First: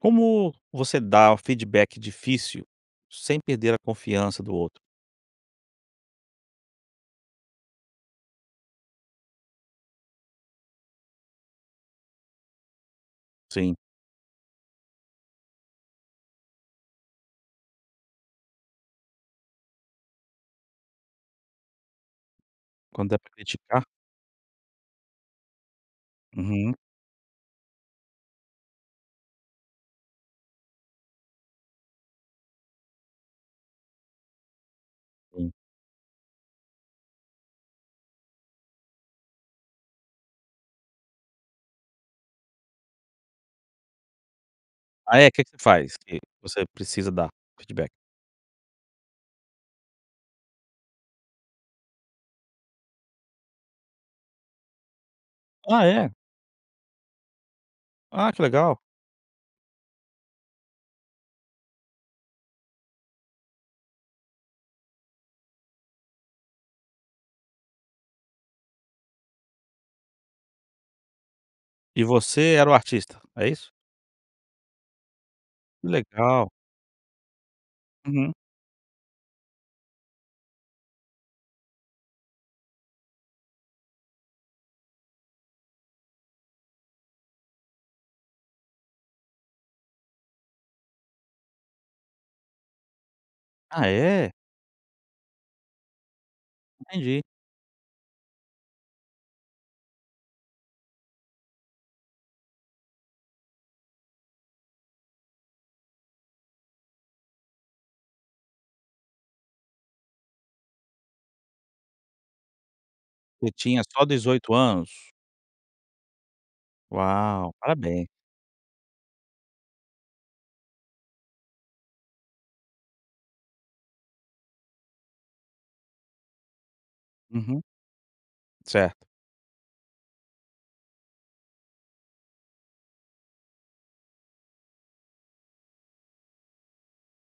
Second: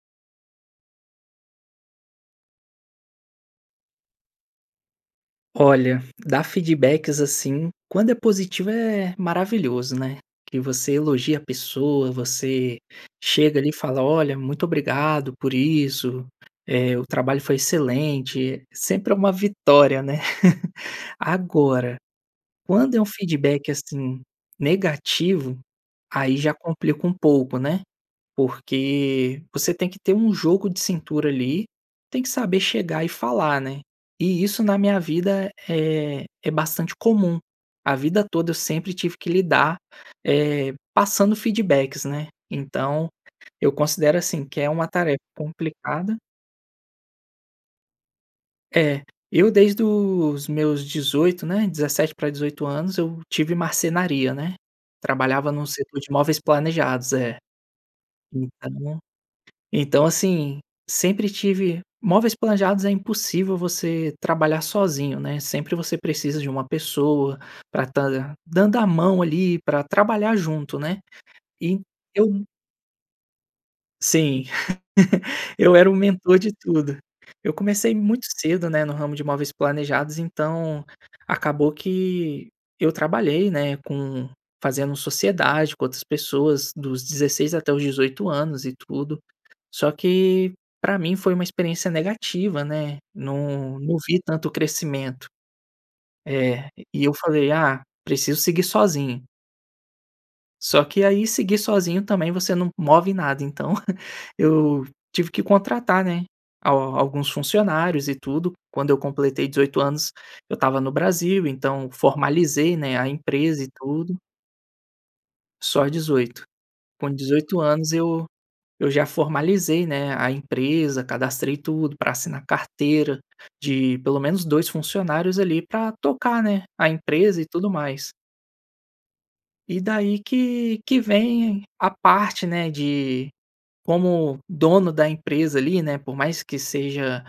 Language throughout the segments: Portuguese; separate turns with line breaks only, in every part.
Como você dá feedback difícil, sem perder a confiança do outro?
Olha, dar feedbacks assim, quando é positivo é maravilhoso, né, Que você elogia a pessoa, você chega ali e
Sim.
fala: "Olha, muito obrigado por isso, eh, o trabalho foi excelente." Sempre é uma vitória ,né. Agora, quando é um
Quando é pra
feedback,
criticar.
assim, negativo, aí já
Uhum.
complica pouco, né, porque você tem que ter jogo de cintura, ali, tem que saber chegar e falar, né, e isso na minha vida
Sim.
é é bastante comum, a vida toda eu sempre tive que lidar, eh, passando feedbacks, né. Então, eu considero assim que é uma
A
tarefa
é? Que que tu faz
complicada.
que você precisa dar feedback?
É, eu desde os meus 18, né, 17 pra 18 anos eu tive marcenaria, né. Trabalhava num
Ah,
setor de
é?
móveis planejados. É,
Ah, que legal!
então, então assim, sempre tive móveis planejados é impossível você trabalhar sozinho, né. Sempre você precisa de uma pessoa, pra estar dan dando a mão ali pra trabalhar junto, né, e
E
eu.
você era o artista, é isso?
Sim, eu era o mentor
Legal.
de tudo. Eu comecei muito
Uhum.
cedo, né, no ramo de móveis planejados então, acabou que eu trabalhei, né, com fazendo sociedade com outras pessoas dos 16 até os 18 anos e tudo, só que pra mim foi uma experiência negativa, né, não
Ah,
não vi
é?
tanto crescimento. Eh, e eu
Entendi.
falei: "Ah, preciso seguir sozinho." Só que, aí, seguir sozinho, também, você não move nada. Então eu tive que contratar, né, al alguns funcionários e tudo. Quando eu completei 18 anos, eu tava no Brasil. Então formalizei, né, a
E
empresa e
tinha só
tudo.
18 anos?
Só 18. Com
Uau!
18 anos,
Parabéns.
eu eu já formalizei, né, a empresa, cadastrei tudo pra assinar carteira de pelo menos 2 funcionários, ali, pra tocar, né, a empresa e
Uhum.
tudo mais.
Certo.
E daí que que vem a parte, né, de, como dono da empresa ali, né? Por mais que seja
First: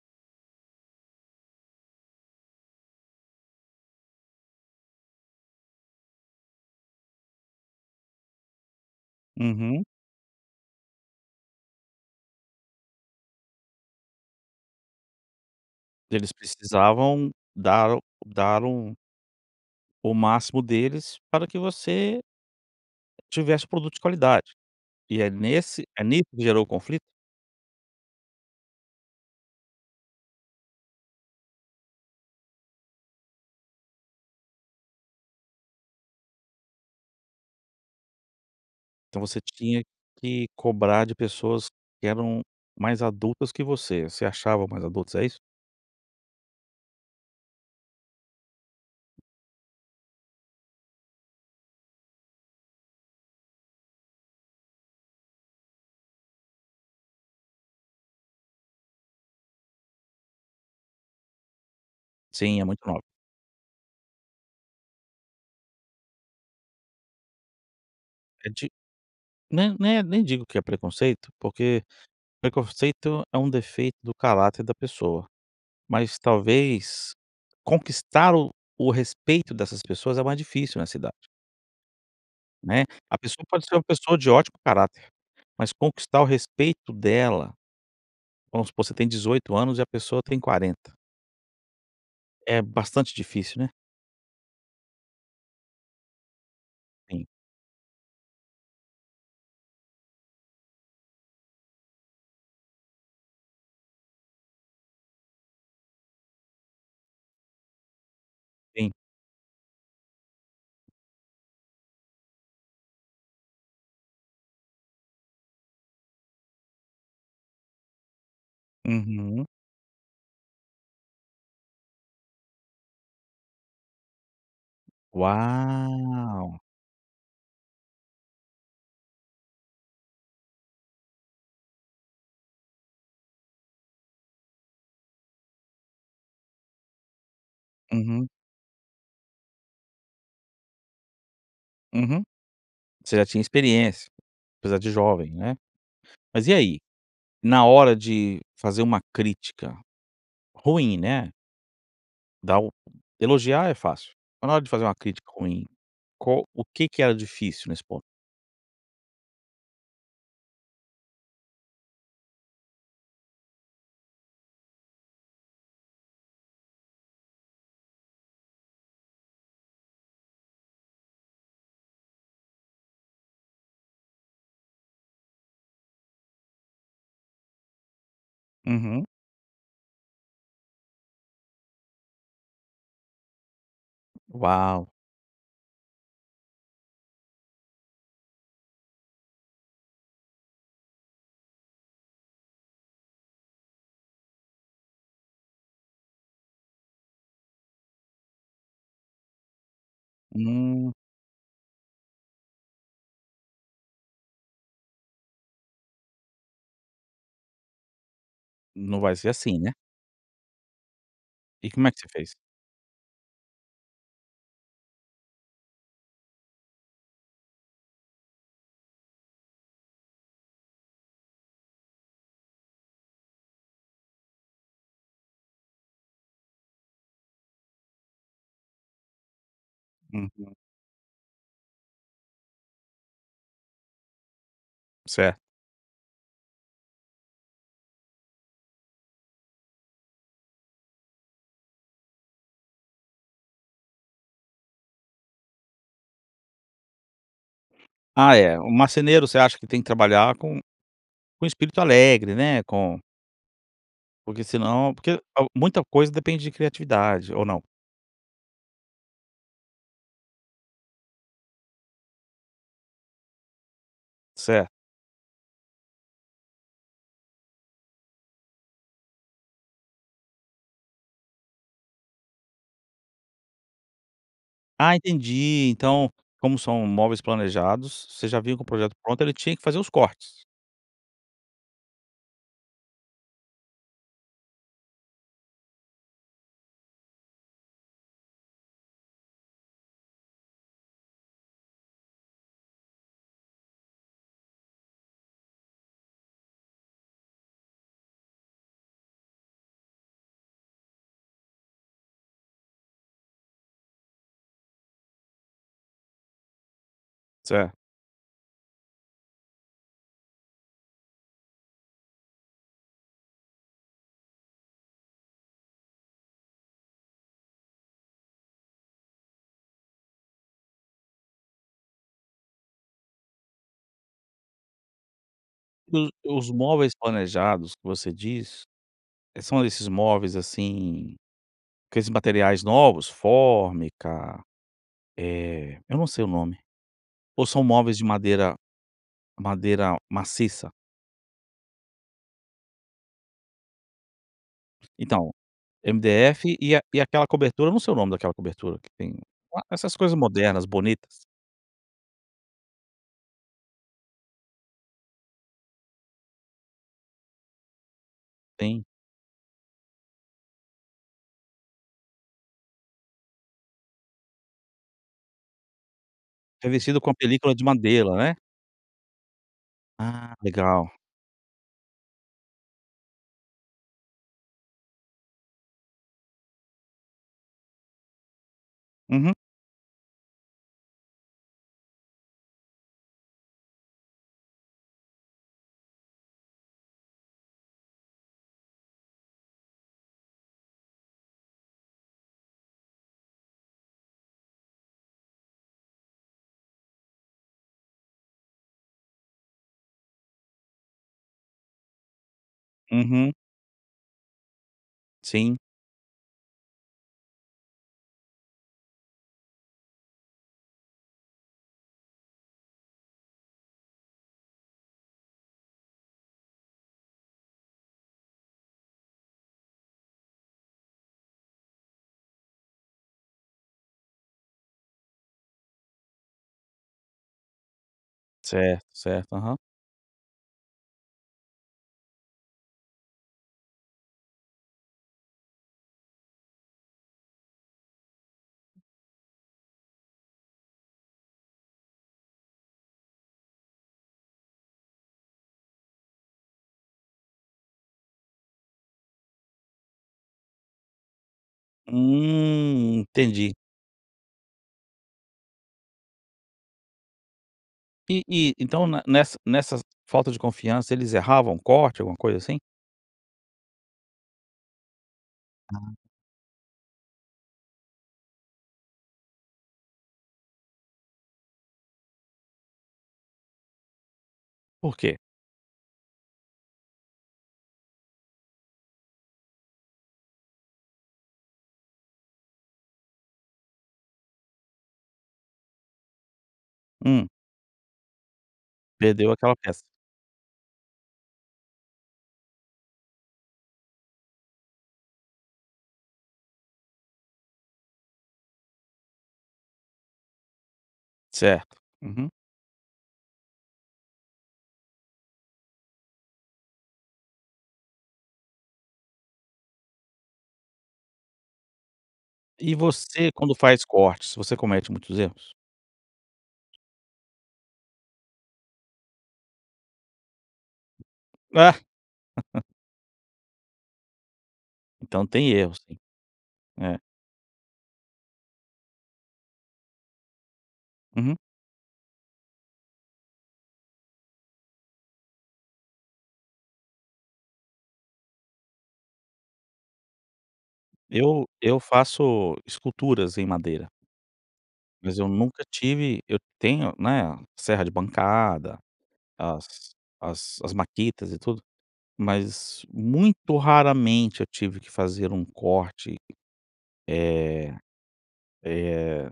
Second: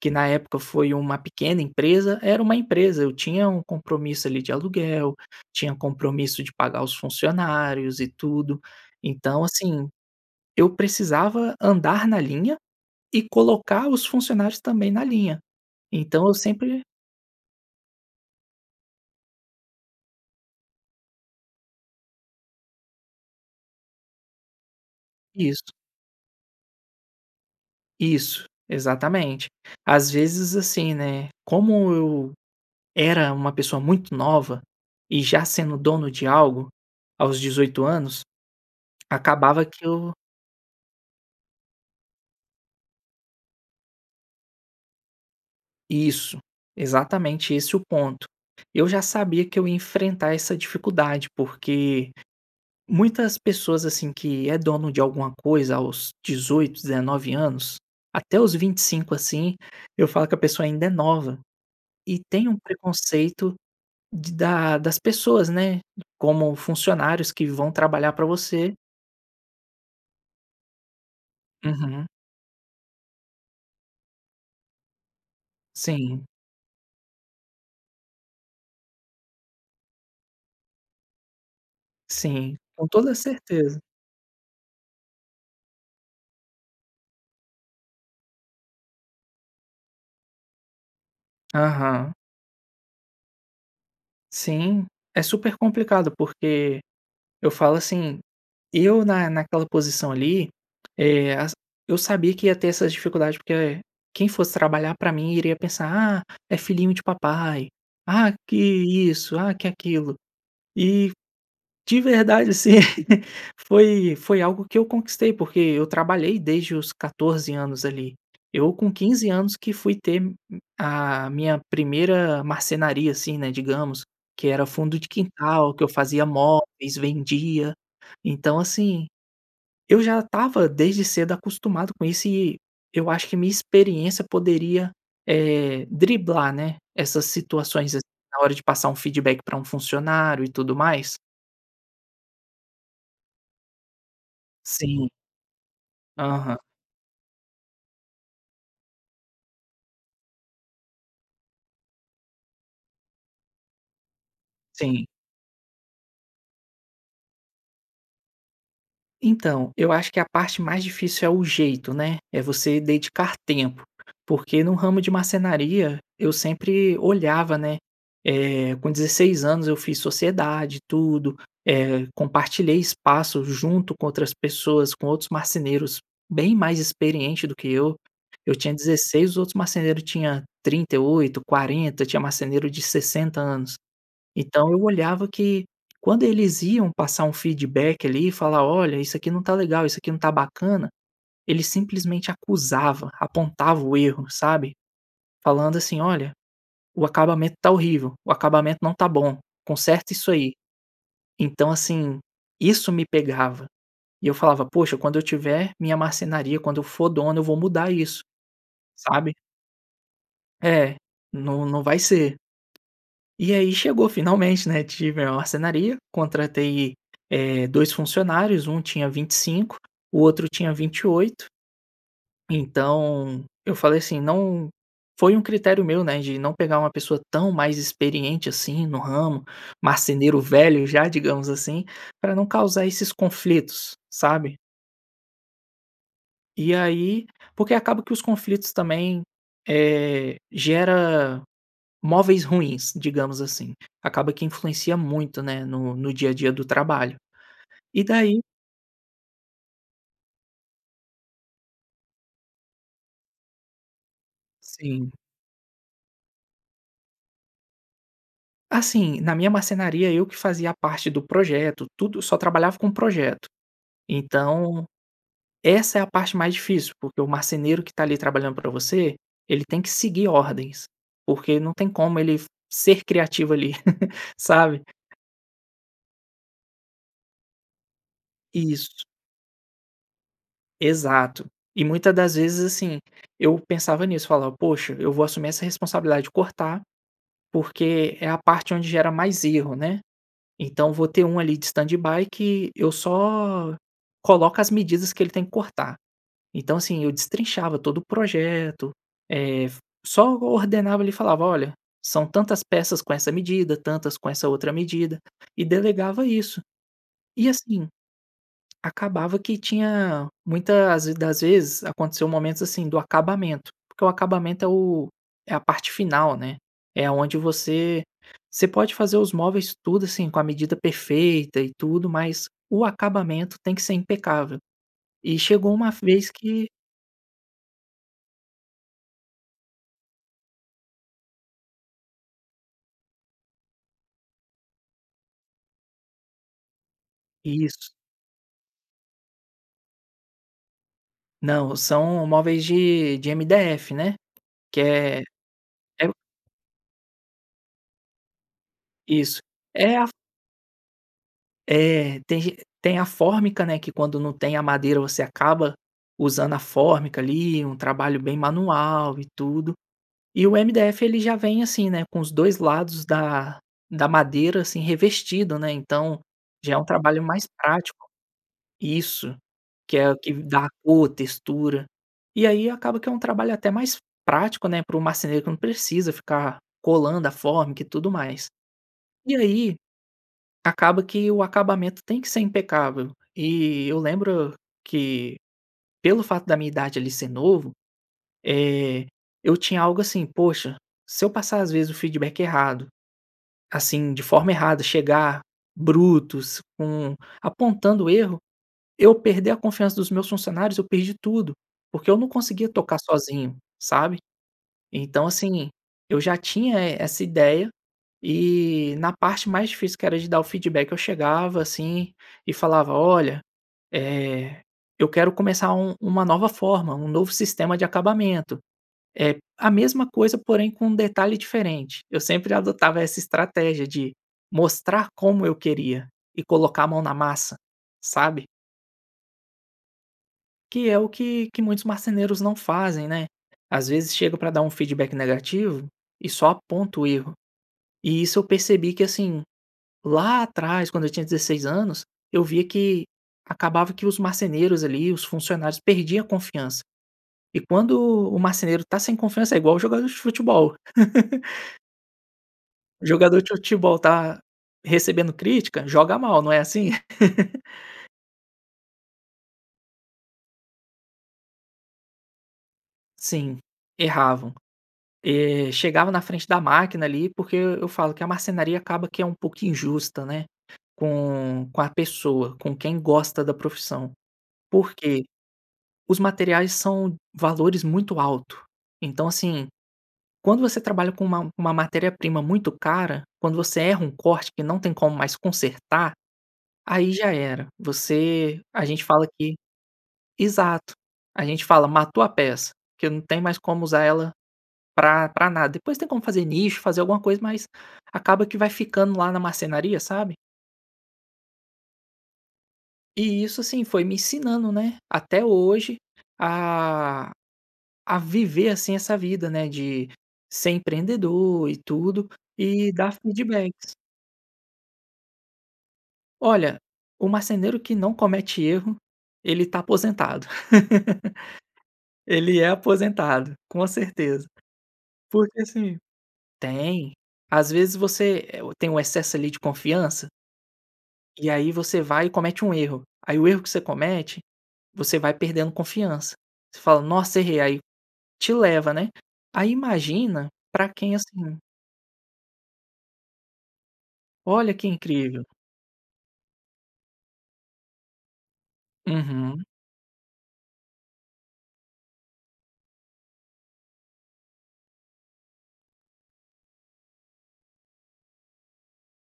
que na época foi uma pequena empresa, era uma empresa. Eu tinha um compromisso ali de aluguel, tinha compromisso de pagar os funcionários e tudo. Então,
Uhum.
assim, eu precisava andar na linha e colocar os funcionários também na linha. Então
Eles
eu sempre
precisavam dar dar um o máximo deles para que você tivesse produto de qualidade. E é
Isso.
nesse é nisso que gerou o conflito?
Isso, exatamente! Às vezes, assim, né, como eu era uma pessoa muito nova, e já sendo dono de algo aos 18 anos,
Então você
acabava
tinha
que eu
que cobrar de pessoas que eram mais adultas que você. Se achavam mais adultas, é isso?
Isso, exatamente esse o ponto! Eu já sabia que eu ia enfrentar essa dificuldade, porque muitas pessoas, assim, que é dono de alguma coisa aos 18, 19 anos, até os 25, assim, eu falo que a pessoa ainda é nova, e tem um
Sim, é muito nova.
preconceito de da das pessoas, né, como funcionários que vão trabalhar pra
É de
você.
n né, nem digo que é preconceito, porque
Uhum.
preconceito é um defeito do caráter da pessoa, mas
Sim
talvez conquistar o o respeito dessas pessoas é mais difícil nessa idade.
Sim,
Né,
com toda a
a pessoa pode ser
certeza!
uma pessoa de ótimo caráter, mas conquistar o respeito dela, vamos supor, você tem 18 anos e a pessoa tem 40.
Aham.
É bastante difícil, né?
Sim, é super complicado, porque
Sim.
eu falo assim, eu na naquela posição ali, eh, as eu sabia que ia ter essas dificuldade, porque, eh, quem fosse trabalhar pra mim iria pensar: "Ah, é filhinho de papai! Ah, que
Sim.
isso, ah, que aquilo." E, de verdade, assim, foi foi algo que eu conquistei, porque eu trabalhei desde os 14 anos ali. Eu com 15
Uhum.
anos que fui ter m a minha primeira marcenaria, assim, né, digamos, que era fundo de quintal, que eu fazia
Uau.
móveis, vendia. Então assim, eu já estava desde cedo acostumado com isso e eu acho que a minha experiência poderia, eh, driblar, né, essas situações, assim,
Uhum.
na hora de passar um feedback pra um funcionário e tudo mais.
Uhum. Você já tinha experiência, apesar de
Sim.
jovem, né? Mas e
Aham.
aí? Na hora de fazer uma crítica ruim, né dá o Elogiar é fácil, mas na hora de fazer uma
Sim.
crítica ruim, qual o que que era difícil nesse ponto?
Então, eu acho que a parte mais difícil é o jeito, né, é você dedicar tempo. Porque no ramo de marcenaria, eu sempre olhava, né, eh com 16 anos eu fiz sociedade, tudo, eh, compartilhei espaço junto com outras pessoas, com outros marceneiros bem mais experiente do que eu. Eu tinha
Uhum.
16, os outros marceneiro tinha 38, 40, tinha marceneiro de 60 anos. Então, eu
Uau!
olhava que quando eles iam passar um feedback ali e falar: "Olha isso aqui não tá legal, isso aqui não tá bacana", ele simplesmente acusava, apontava o erro, sabe? Falando assim: "Olha, o acabamento tá horrível, o acabamento não tá bom, conserta isso aí".
Hum.
Então, assim, isso me pegava e eu falava: "Poxa, quando eu tiver minha marcenaria, quando eu for dono, eu vou mudar isso".
Não vai ser
Sabe.
assim, né?
É, não
E
não
como é
vai
que você fez?
ser E aí, chegou finalmente, né? Tive a marcenaria, contratei, eh, dois funcionários, um tinha 25, o outro tinha 28. Então, eu falei assim não foi um critério meu, né, de não pegar uma pessoa tão mais experiente, assim, no ramo, marceneiro
Uhum.
velho já, digamos assim, pra não causar esses conflitos, sabe?
Certo.
E aí porque acaba que os conflitos também, eh, gera móveis ruins, digamos assim, acaba que influencia muito, né, no no dia a dia do trabalho. E
Ah
daí
é, o marceneiro você acha que tem que trabalhar com com espírito alegre, né, com porque, senão,
Sim.
porque al muita coisa depende de criatividade. Ou não?
Assim, na minha marcenaria eu que fazia a parte do projeto, tudo, só trabalhava com projeto.
Certo.
Então, essa é a parte mais difícil, porque o marceneiro que tá ali trabalhando pra você tem que seguir ordens, porque não tem como ele ser criativo ali,, sabe?
Ah, entendi! Então, como são móveis planejados, você já vinha com o projeto
Isso.
pronto e ele tinha que fazer os cortes.
Exato. E muita das vezes assim, eu pensava nisso, falava: "Poxa, eu vou assumir essa responsabilidade de cortar porque é a parte onde gera mais erro, né? Então, vou ter um ali de standby que eu só coloco as medidas que ele tem que cortar". Então, assim, eu destrinchava todo o projeto, eh, só ordenava ali e falava: "Olha, são tantas peças com essa medida, tantas com essa outra medida." E delegava isso. E
Certo.
assim, acabava que tinha muita as das vezes aconteceu momentos assim, do acabamento porque o acabamento é o é a parte final, né? É aonde você você pode fazer os móveis tudo assim, com a medida perfeita e tudo, mas o acabamento tem que ser impecável. E chegou uma
O
vez
os
que
móveis planejados que você diz, eh, são desses móveis assim, aqueles materiais novos? Fórmica, eh, eu não sei o nome. Ou são
Isso.
móveis de madeira madeira maciça?
Não, o são móveis de de MDF, né? Que é
Então,
é
MDF e a e a aquela cobertura. Eu não sei o nome daquela cobertura, que tem e
Isso.
essas
É a
coisas modernas, bonitas.
É. Tem ge tem a fórmica, né. Que quando não tem a madeira, você acaba usando a fórmica ali. Um trabalho bem
Tem.
manual e tudo. E o MDF ele já vem assim, né, com os 2 lados da da madeira, assim, revestido, né. Então, já é um
Revestido com a
trabalho mais
película de
prático
madeira, né?
Isso. Que é o que
Ah,
dá a
legal.
cor, textura. E aí, acaba que é um trabalho até mais prático, né, para o marceneiro, que não precisa ficar colando a fórmica e tudo mais.
Uhum.
E aí, acaba que o acabamento tem que ser impecável. E eu lembro que, pelo fato da minha idade ali ser novo, eh, eu tinha algo assim: "Poxa, se eu passar, as vezes, o feedback errado, assim, de forma errada. Chegar brutos, com apontando erro eu perder a confiança dos meus funcionários, eu perdi tudo, porque eu não conseguia tocar
Uhum.
sozinho, sabe. Então,
Sim.
assim, eu já tinha e essa ideia. E na parte mais difícil, que era de dar o feedback, eu chegava assim e falava: "Olha, eh, eu quero começar u uma nova forma, um novo sistema de acabamento. Eh, a mesma coisa, porém, com um detalhe diferente". Eu sempre adotava essa estratégia de mostrar como eu queria e colocar a mão na massa, sabe?
Certo, certo. Aham.
Que é o que que muitos marceneiros não fazem, né? Às vezes, chega pra dar feedback negativo e só aponta o erro. E isso eu percebi que assim: lá atrás, quando eu tinha 16 anos, eu via que acabava que os marceneiros ali, os funcionários, perdiam a confiança. E quando o marceneiro tá sem confiança, é igual o jogador de futebol.
Hum.
O jogador de
Entendi.
futebol tá recebendo crítica? Joga mal. Não é assim?
E e, então, ne nessa nessas falta de confiança, eles erravam o corte, alguma coisa assim?
Sim, erravam. Eh,
Uhum.
chegava na frente da máquina ali porque eu eu falo que a marcenaria acaba que é um pouco injusta, né, com com a pessoa, com quem gosta da profissão. Por
Por quê?
quê? Os materiais são valores muito alto. Então, assim, quando você trabalha com uma uma matéria-prima muito cara, quando você erra um corte, que não tem como mais consertar, aí
Hum.
já era. Você a gente fala
Perdeu
que
aquela peça.
Exato. A gente fala: "matou a peça". Porque não tem mais como usar ela pra pra nada. Depois tem como fazer nicho, fazer alguma coisa, mas, acaba que vai ficando lá na marcenaria, sabe?
Certo. Uhum.
E isso, sim, foi me ensinando, né, até hoje, a a viver assim essa vida, né, de ser empreendedor e tudo,
E
e dar
você quando faz
feedbacks.
cortes, você comete muitos erros?
Olha, o marceneiro que não comete erro, ele tá aposentado.
Ah.
Ele é aposentado, com certeza.
Então, tem
Porque
erros sim,
assim
né.
tem. Às vezes, você, eh, tem o excesso ali de confiança
Uhum.
e aí, você vai e comete um erro. Aí o erro que você comete, você vai perdendo confiança. Você fala: "Nossa, errei.". Aí, te leva, né? Aí, imagina pra quem é
Eu
assim.
eu faço esculturas em madeira
Olha, que
mas eu
incrível.
nunca tive eu tenho, né, serra de bancada,
Uhum.
as as as makitas e tudo, mas, muito raramente, eu tive que fazer um corte, eh eh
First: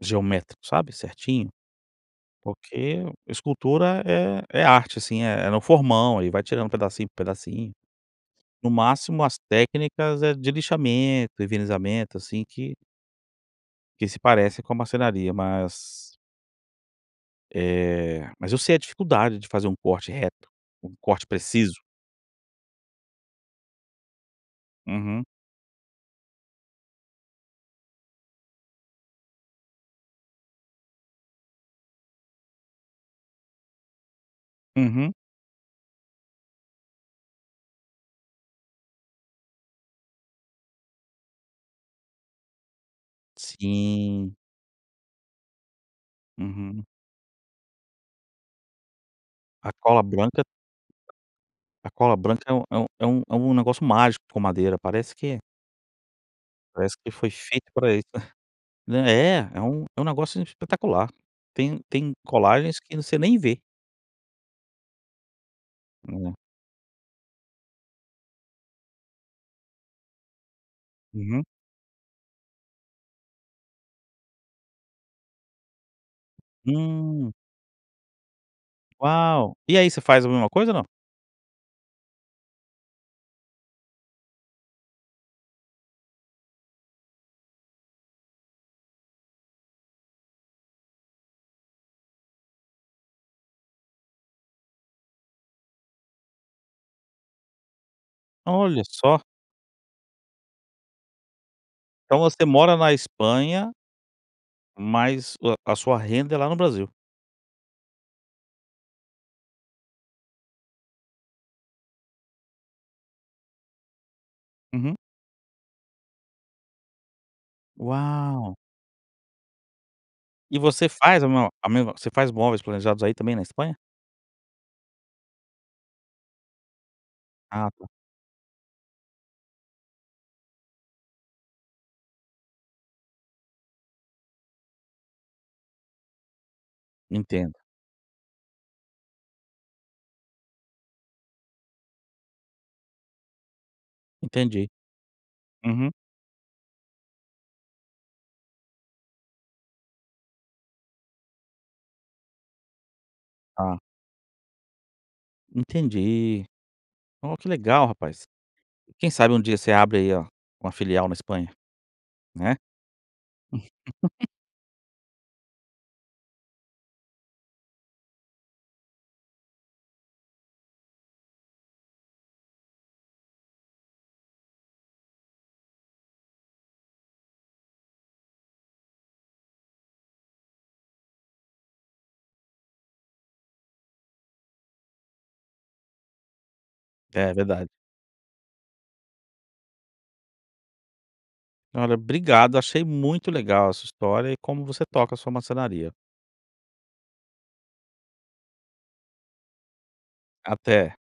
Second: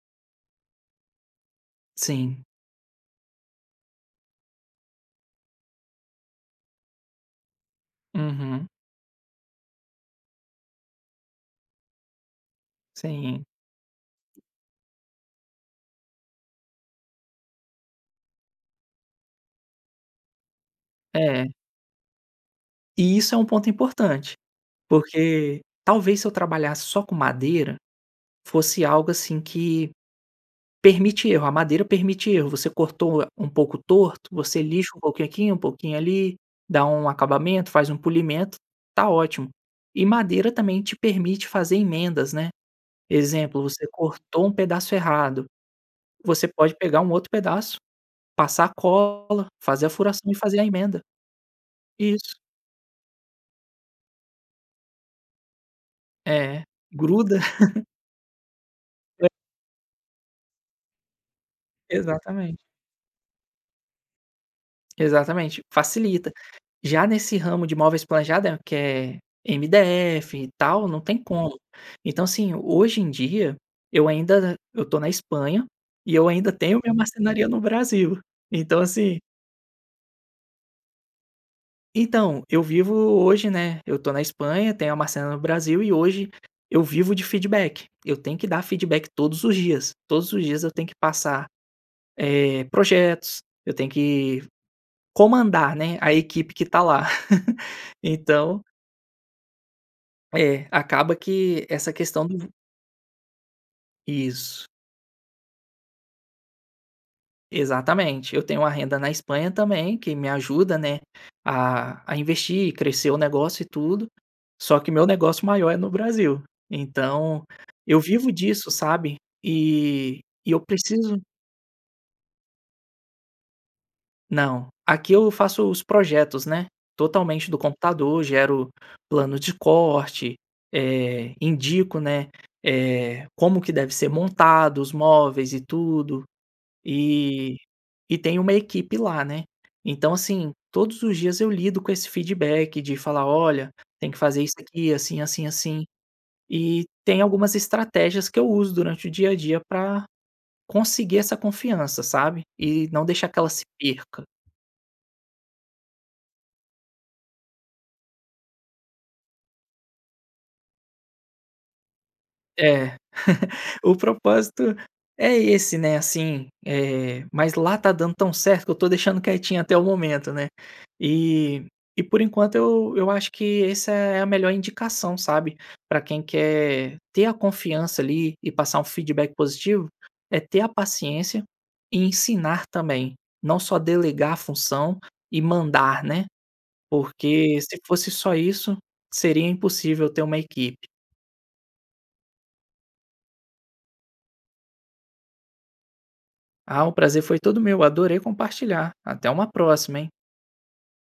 geométrico, sabe, certinho.
Sim.
Porque escultura é é arte, assim. É no formão, aí vai tirando pedacinho por pedacinho.
Uhum.
No máximo, as técnicas é de lixamento, envernizamento, assim, que
Sim.
que se parece com a marcenaria. Mas eh, mas eu sei a dificuldade de fazer um corte reto, um corte
É.
preciso.
Isso é um ponto importante,
Uhum.
porque, talvez, se eu trabalhasse só com madeira, fosse algo assim que permite erro. A madeira permite erro. Você cortou um pouco torto, você lixa um
Uhum.
pouquinho aqui, um pouquinho ali, dá um acabamento, faz um polimento, tá ótimo! E madeira também te permite fazer emendas, né. Exemplo, você
Sim.
cortou um pedaço errado, você pode
Uhum.
pegar um outro pedaço, passar cola,
A
fazer a
cola
furação e
branca
fazer a emenda.
a cola
Isso.
branca é um é um é um negócio mágico com madeira, parece que
É,
parece que foi
gruda.
feito pra isso, né.
É.
É é um é um negócio espetacular. Tem tem
Exatamente.
colagens que você nem vê.
Exatamente, facilita.
É.
Já nesse ramo de móveis planejados que é MDF e tal, não tem
Uhum.
como. Então, assim, hoje em dia eu ainda eu tô na Espanha, e eu ainda tenho minha
Hum.
marcenaria no Brasil. Então assim
Uau! E aí você faz a mesma coisa ou não?
Então, eu vivo hoje, né eu estou na Espanha, tenho a marcenaria no Brasil e hoje eu vivo de feedback. Eu tenho que dar feedback todos os dias, todos os dias eu tenho que passar, eh, projetos, eu tenho que comandar, né, a equipe que tá lá. Então
Olha só!
É, acaba que essa
Então
questão
você
do
mora na Espanha
Isso.
mas o a sua renda é lá no Brasil.
Exatamente, eu tenho a renda na Espanha também que me ajuda, né, a a investir e crescer o negócio e tudo. Só que
Uhum.
meu negócio maior é no Brasil. Então, eu vivo
Uau!
disso, sabe? E e eu
E você
preciso
faz o mo a mesma Você faz móveis planejados aí também, na Espanha?
Não, aqui eu faço os projetos, né, totalmente do
Ah, tá.
computador, gero planos de corte, eh, indico, né, eh, como que deve ser montado os móveis e tudo. E
Entendo.
e tem uma equipe lá, né. Então, assim, todos os dias eu lido com esse feedback de falar: "Olha, tem que fazer isso
Entendi.
aqui assim, assim, assim".
Uhum.
E tem algumas estratégias que eu uso durante o dia a dia pra conseguir essa confiança, sabe? E não deixar que ela se
Ah.
perca.
Entendi. Ó que legal rapaz! Quem sabe um dia você abre aí o uma filial na Espanha, né?
É. O propósito é esse, né, assim, eh, mas lá tá dando tão certo que eu tô deixando quietinho até o momento, né. E e por enquanto eu eu acho que essa é a melhor indicação, sabe, pra quem quer ter a confiança, ali, e passar um feedback positivo, é ter a paciência e ensinar também, não só delegar a função e mandar, né.
É
Porque
verdade.
se fosse só isso, seria impossível ter uma equipe.
Olha, obrigado, achei muito legal a sua história e como você toca a sua marcenaria.
Ah, o prazer foi todo meu. Adorei compartilhar. Até uma próxima, hein?
Até.